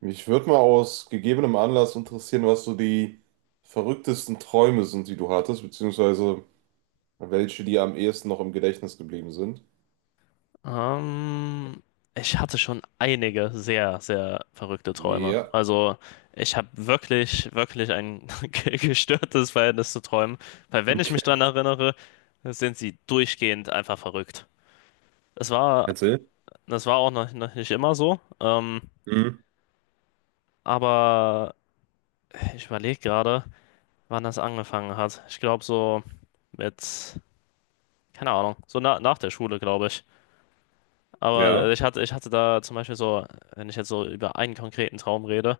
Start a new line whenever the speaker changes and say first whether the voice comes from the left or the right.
right: Mich würde mal aus gegebenem Anlass interessieren, was so die verrücktesten Träume sind, die du hattest, beziehungsweise welche dir am ehesten noch im Gedächtnis geblieben sind.
left: Ähm, Ich hatte schon einige sehr, sehr verrückte Träume.
right: Ja,
left: Also ich habe wirklich, wirklich ein gestörtes Verhältnis zu Träumen, weil wenn ich mich daran
right: okay.
left: erinnere, sind sie durchgehend einfach verrückt. Das war,
right: Erzähl.
left: das war auch noch nicht immer so,
right: Mhm.
left: aber ich überlege gerade, wann das angefangen hat. Ich glaube so mit, keine Ahnung, so na, nach der Schule, glaube ich. Aber
right: Ja.
left: ich hatte da zum Beispiel so, wenn ich jetzt so über einen konkreten Traum rede,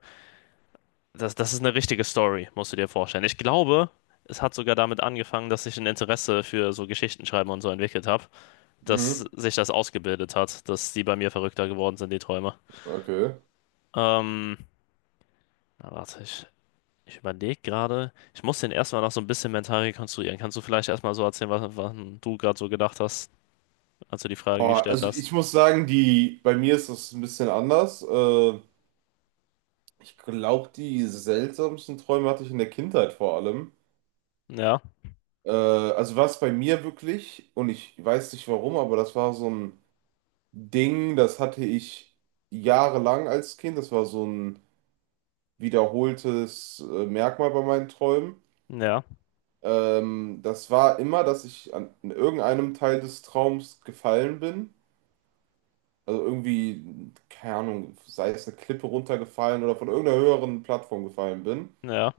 left: das ist eine richtige Story, musst du dir vorstellen. Ich glaube, es hat sogar damit angefangen, dass ich ein Interesse für so Geschichtenschreiben und so entwickelt habe, dass
right: Mhm.
left: sich das ausgebildet hat, dass die bei mir verrückter geworden sind, die Träume.
right: Okay.
left: Ähm, na, warte, ich überlege gerade. Ich muss den erstmal noch so ein bisschen mental rekonstruieren. Kannst du vielleicht erstmal so erzählen, was du gerade so gedacht hast, als du die Frage
right: Boah,
left: gestellt
right: also
left: hast?
right: ich muss sagen, die, bei mir ist das ein bisschen anders. Ich glaube, die seltsamsten Träume hatte ich in der Kindheit vor allem.
left: Ja,
right: Also war es bei mir wirklich, und ich weiß nicht warum, aber das war so ein Ding, das hatte ich jahrelang als Kind. Das war so ein wiederholtes Merkmal bei meinen Träumen.
left: ja,
right: Das war immer, dass ich an in irgendeinem Teil des Traums gefallen bin. Also irgendwie, keine Ahnung, sei es eine Klippe runtergefallen oder von irgendeiner höheren Plattform gefallen bin.
left: ja.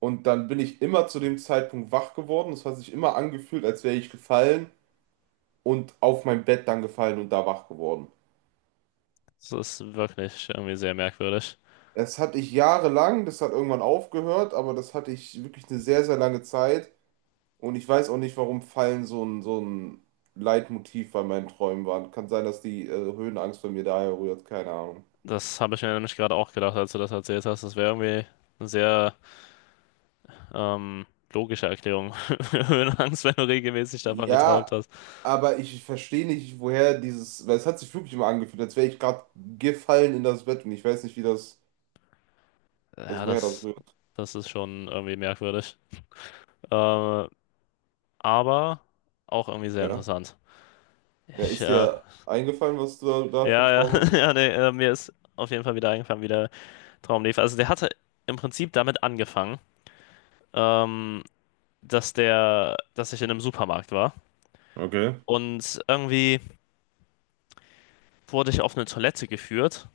right: Und dann bin ich immer zu dem Zeitpunkt wach geworden. Das hat sich immer angefühlt, als wäre ich gefallen und auf mein Bett dann gefallen und da wach geworden.
left: Das ist wirklich irgendwie sehr merkwürdig.
right: Das hatte ich jahrelang, das hat irgendwann aufgehört, aber das hatte ich wirklich eine sehr, sehr lange Zeit. Und ich weiß auch nicht, warum Fallen so ein Leitmotiv bei meinen Träumen waren. Kann sein, dass die Höhenangst bei mir daher rührt, keine Ahnung.
left: Das habe ich mir nämlich gerade auch gedacht, als du das erzählt hast. Das wäre irgendwie ein sehr Ähm, logische Erklärung für eine Angst, wenn du regelmäßig davon geträumt
right: Ja,
left: hast.
right: aber ich verstehe nicht, woher dieses, weil es hat sich wirklich immer angefühlt, als wäre ich gerade gefallen in das Bett und ich weiß nicht, wie das, also
left: Ja,
right: woher das
left: das,
right: rührt.
left: das ist schon irgendwie merkwürdig. Äh, aber auch irgendwie sehr
right: Ja.
left: interessant.
right: Ja,
left: Ich,
right: ist
left: äh,
right: dir eingefallen, was du da für ein
left: ja,
right: Traum
left: ja,
right: hattest?
left: ja, nee, mir ist auf jeden Fall wieder eingefallen, wie der Traum lief. Also der hatte im Prinzip damit angefangen, ähm, dass ich in einem Supermarkt war
right: Okay.
left: und irgendwie wurde ich auf eine Toilette geführt.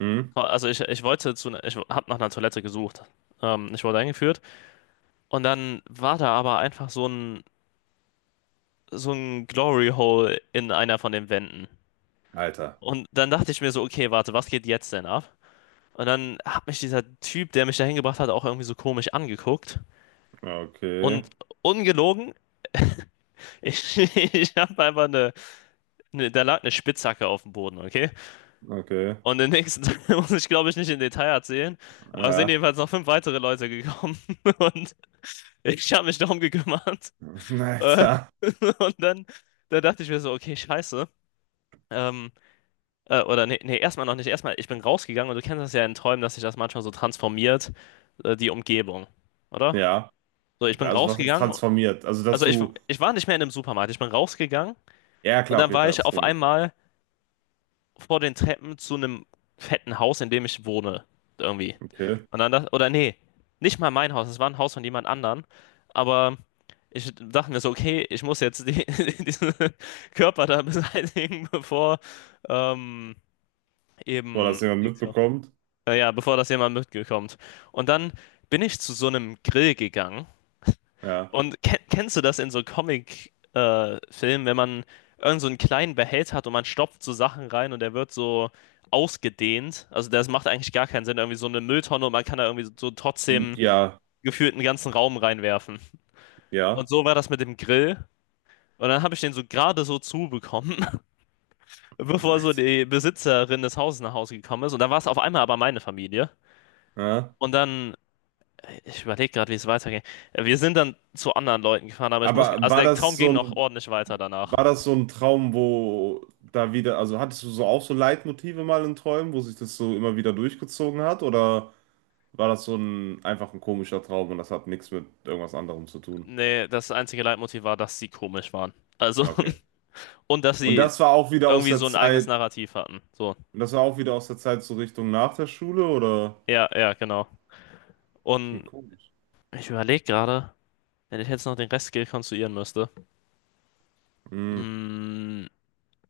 right: Hm.
left: Also ich wollte ne, ich habe nach einer Toilette gesucht. Ich wurde eingeführt. Und dann war da aber einfach so ein Glory Hole in einer von den Wänden.
right: Alter.
left: Und dann dachte ich mir so, okay, warte, was geht jetzt denn ab? Und dann hat mich dieser Typ, der mich da hingebracht hat, auch irgendwie so komisch angeguckt.
right: Okay.
left: Und ungelogen, ich, ich habe einfach da lag eine Spitzhacke auf dem Boden, okay?
right: Okay.
left: Und den nächsten Tag muss ich, glaube ich, nicht im Detail erzählen, aber es sind
right: Ja.
left: jedenfalls noch fünf weitere Leute gekommen und ich habe mich darum gekümmert. Äh,
right: Alter.
left: Und dann dachte ich mir so, okay, scheiße. Ähm, oder nee, nee, erstmal noch nicht. Erstmal, ich bin rausgegangen und du kennst das ja in Träumen, dass sich das manchmal so transformiert, die Umgebung, oder?
right: Ja,
left: So, ich bin
right: also was heißt
left: rausgegangen,
right: transformiert? Also, dass
left: also ich,
right: du.
left: ich war nicht mehr in einem Supermarkt, ich bin rausgegangen
right: Ja,
left: und
right: klar,
left: dann
right: okay,
left: war ich
right: das
left: auf
right: Gimmick.
left: einmal vor den Treppen zu einem fetten Haus, in dem ich wohne, irgendwie.
right: Okay.
left: Und dann oder nee, nicht mal mein Haus, es war ein Haus von jemand anderem, aber ich dachte mir so, okay, ich muss jetzt die, diesen Körper da beseitigen, ähm,
right: Boah, dass
left: eben
right: jemand mitbekommt.
left: Ja, bevor das jemand mitgekommt. Und dann bin ich zu so einem Grill gegangen.
right: Ja.
left: Und kennst du das in so Comic-Filmen, wenn man irgend so einen kleinen Behälter hat und man stopft so Sachen rein und der wird so ausgedehnt? Also das macht eigentlich gar keinen Sinn. Irgendwie so eine Mülltonne und man kann da irgendwie so trotzdem
right: Ja,
left: gefühlt einen ganzen Raum reinwerfen. Und
right: ja.
left: so war das mit dem Grill. Und dann habe ich den so gerade so zubekommen, bevor so
right: Alter.
left: die Besitzerin des Hauses nach Hause gekommen ist. Und dann war es auf einmal aber meine Familie.
right: Ja.
left: Und dann Ich überlege gerade, wie es weitergeht. Wir sind dann zu anderen Leuten gefahren, aber ich muss.
right: Aber
left: Also
right: war
left: der Traum
right: das
left: ging
right: so
left: noch
right: ein,
left: ordentlich weiter danach.
right: war das so ein Traum, wo da wieder, also hattest du so auch so Leitmotive mal in Träumen, wo sich das so immer wieder durchgezogen hat? Oder war das so ein einfach ein komischer Traum und das hat nichts mit irgendwas anderem zu tun?
left: Nee, das einzige Leitmotiv war, dass sie komisch waren. Also,
right: Ja, okay.
left: und dass
right: Und
left: sie
right: das war auch wieder aus
left: irgendwie
right: der
left: so ein eigenes
right: Zeit.
left: Narrativ hatten. So.
right: Und das war auch wieder aus der Zeit so Richtung nach der Schule, oder?
left: Ja, ja, genau.
right: Okay,
left: Und
right: komisch.
left: ich überlege gerade, wenn ich jetzt noch den Rest rekonstruieren müsste.
right: Hm,
left: Mm,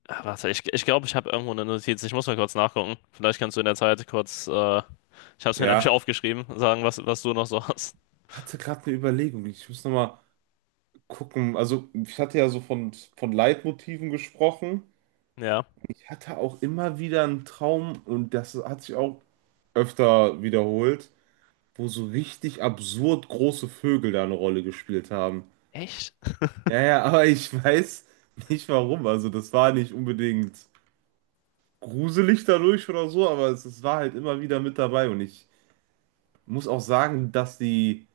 left: ah, warte, ich glaube, ich habe irgendwo eine Notiz. Ich muss mal kurz nachgucken. Vielleicht kannst du in der Zeit kurz. Ich habe es mir nämlich
right: ja,
left: aufgeschrieben, sagen, was du noch so hast.
right: ich hatte gerade eine Überlegung. Ich muss nochmal gucken. Also, ich hatte ja so von Leitmotiven gesprochen.
left: Ja.
right: Ich hatte auch immer wieder einen Traum, und das hat sich auch öfter wiederholt, wo so richtig absurd große Vögel da eine Rolle gespielt haben.
left: Echt?
right: Ja, ja, aber ich weiß nicht warum. Also, das war nicht unbedingt gruselig dadurch oder so, aber es war halt immer wieder mit dabei und ich muss auch sagen, dass die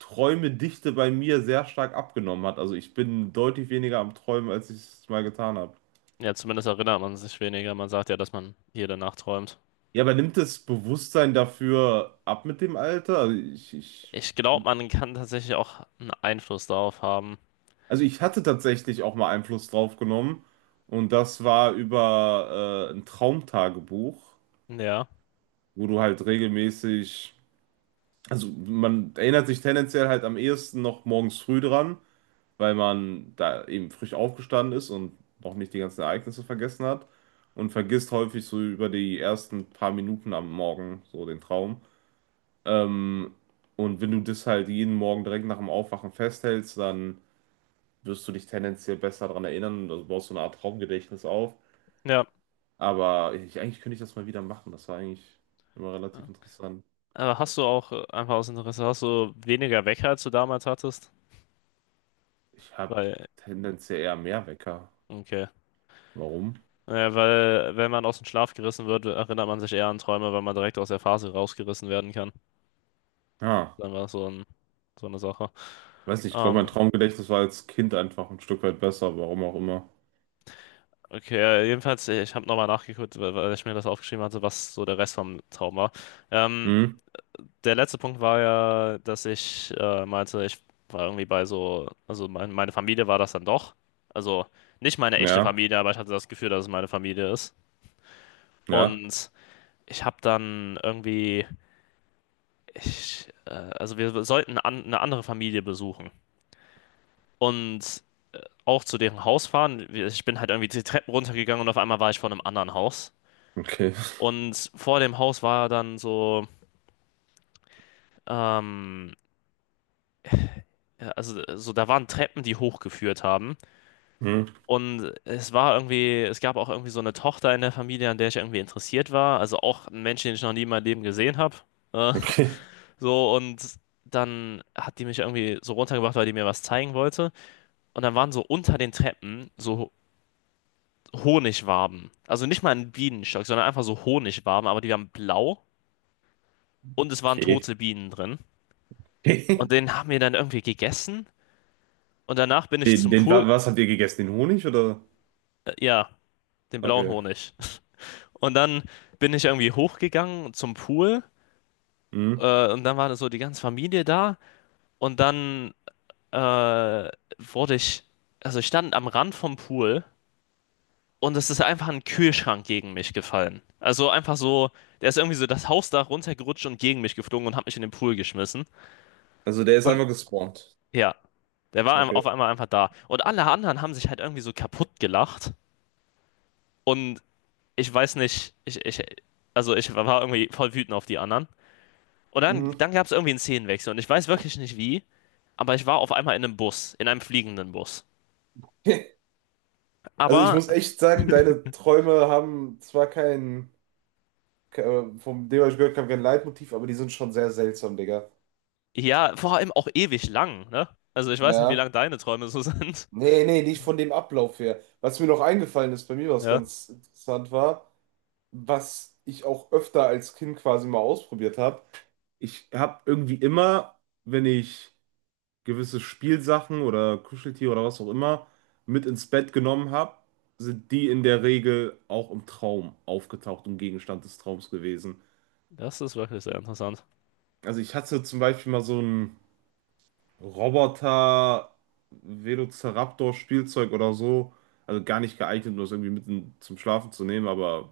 right: Träumedichte bei mir sehr stark abgenommen hat. Also ich bin deutlich weniger am Träumen, als ich es mal getan habe.
left: Ja, zumindest erinnert man sich weniger. Man sagt ja, dass man hier danach träumt.
right: Ja, aber nimmt das Bewusstsein dafür ab mit dem Alter?
left: Ich glaube, man kann tatsächlich auch einen Einfluss darauf haben.
right: Also ich hatte tatsächlich auch mal Einfluss drauf genommen. Und das war über ein Traumtagebuch,
left: Ja,
right: wo du halt regelmäßig, also man erinnert sich tendenziell halt am ehesten noch morgens früh dran, weil man da eben frisch aufgestanden ist und noch nicht die ganzen Ereignisse vergessen hat und vergisst häufig so über die ersten paar Minuten am Morgen so den Traum. Ähm, und wenn du das halt jeden Morgen direkt nach dem Aufwachen festhältst, dann wirst du dich tendenziell besser daran erinnern, also baust so eine Art Traumgedächtnis auf.
left: ja.
right: Aber ich, eigentlich könnte ich das mal wieder machen. Das war eigentlich immer relativ interessant.
left: Aber hast du auch, einfach aus Interesse, hast du weniger Wecker, als du damals hattest?
right: Ich habe
left: Weil,
right: tendenziell eher mehr Wecker.
left: okay.
right: Warum?
left: Ja, weil, wenn man aus dem Schlaf gerissen wird, erinnert man sich eher an Träume, weil man direkt aus der Phase rausgerissen werden kann.
right: Ja.
left: Dann war es so eine Sache.
right: Weiß nicht, ich glaube, mein
left: Ähm,
right: Traumgedächtnis war als Kind einfach ein Stück weit besser, warum auch immer.
left: okay, ja, jedenfalls, ich habe nochmal nachgeguckt, weil ich mir das aufgeschrieben hatte, was so der Rest vom Traum war. Ähm,
right: Hm?
left: Der letzte Punkt war ja, dass ich meinte, ich war irgendwie bei so, also meine Familie war das dann doch. Also nicht meine echte
right: Ja,
left: Familie, aber ich hatte das Gefühl, dass es meine Familie ist.
right: ja,
left: Und ich habe dann irgendwie, also wir sollten eine andere Familie besuchen und auch zu deren Haus fahren. Ich bin halt irgendwie die Treppen runtergegangen und auf einmal war ich vor einem anderen Haus.
right: okay.
left: Und vor dem Haus war dann so, ähm, ja, also so da waren Treppen, die hochgeführt haben.
right: Hm?
left: Und es war irgendwie, es gab auch irgendwie so eine Tochter in der Familie, an der ich irgendwie interessiert war. Also auch ein Mensch, den ich noch nie in meinem Leben gesehen habe. Äh,
right: Okay.
left: so, und dann hat die mich irgendwie so runtergebracht, weil die mir was zeigen wollte. Und dann waren so unter den Treppen so Honigwaben. Also nicht mal ein Bienenstock, sondern einfach so Honigwaben, aber die waren blau und es waren
right: Okay.
left: tote Bienen drin. Und den haben wir dann irgendwie gegessen. Und danach bin ich zum
right: Wa-
left: Pool.
right: was habt ihr gegessen? Den Honig oder?
left: Ja, den blauen
right: Okay.
left: Honig. Und dann bin ich irgendwie hochgegangen zum Pool.
right: Hm?
left: Und dann war das so die ganze Familie da. Und dann wurde ich, also ich stand am Rand vom Pool und es ist einfach ein Kühlschrank gegen mich gefallen. Also einfach so, der ist irgendwie so das Hausdach runtergerutscht und gegen mich geflogen und hat mich in den Pool geschmissen.
right: Also der ist
left: Und
right: einfach gespawnt.
left: ja, der war
right: Okay.
left: auf einmal einfach da. Und alle anderen haben sich halt irgendwie so kaputt gelacht. Und ich weiß nicht, also ich war irgendwie voll wütend auf die anderen. Und dann,
right: Mhm.
left: dann gab es irgendwie einen Szenenwechsel und ich weiß wirklich nicht wie, aber ich war auf einmal in einem Bus, in einem fliegenden Bus.
right: Also ich
left: Aber
right: muss echt sagen, deine Träume haben zwar kein, ke- von dem, was ich gehört habe, kein Leitmotiv, aber die sind schon sehr seltsam, Digga.
left: ja, vor allem auch ewig lang, ne? Also ich weiß nicht, wie
right: Ja.
left: lang deine Träume so sind.
right: Nee, nee, nicht von dem Ablauf her. Was mir noch eingefallen ist, bei mir was
left: Ja,
right: ganz interessant war, was ich auch öfter als Kind quasi mal ausprobiert habe. Ich habe irgendwie immer, wenn ich gewisse Spielsachen oder Kuscheltiere oder was auch immer mit ins Bett genommen habe, sind die in der Regel auch im Traum aufgetaucht, im Gegenstand des Traums gewesen.
left: das ist wirklich sehr interessant.
right: Also ich hatte zum Beispiel mal so ein Roboter, Velociraptor, Spielzeug oder so. Also gar nicht geeignet, um das irgendwie mitten zum Schlafen zu nehmen, aber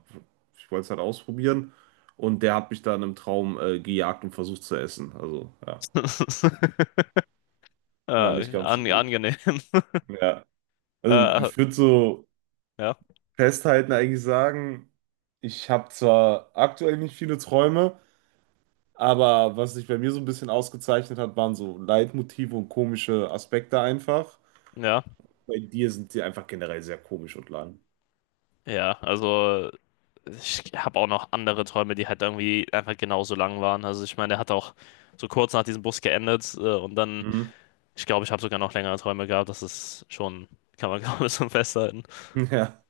right: ich wollte es halt ausprobieren. Und der hat mich dann im Traum gejagt und versucht zu essen. Also ja, war nicht ganz so gut.
left: Angenehm.
right: Ja, also
left: Äh,
right: ich würde so
left: ja,
right: festhalten eigentlich sagen, ich habe zwar aktuell nicht viele Träume, aber was sich bei mir so ein bisschen ausgezeichnet hat, waren so Leitmotive und komische Aspekte einfach.
left: ja,
right: Bei dir sind die einfach generell sehr komisch und lang.
left: ja. Also ich habe auch noch andere Träume, die halt irgendwie einfach genauso lang waren. Also ich meine, er hat auch so kurz nach diesem Bus geendet und dann,
right: Mhm.
left: ich glaube, ich habe sogar noch längere Träume gehabt. Das ist schon, kann man glaube ich schon festhalten.
right: Ja.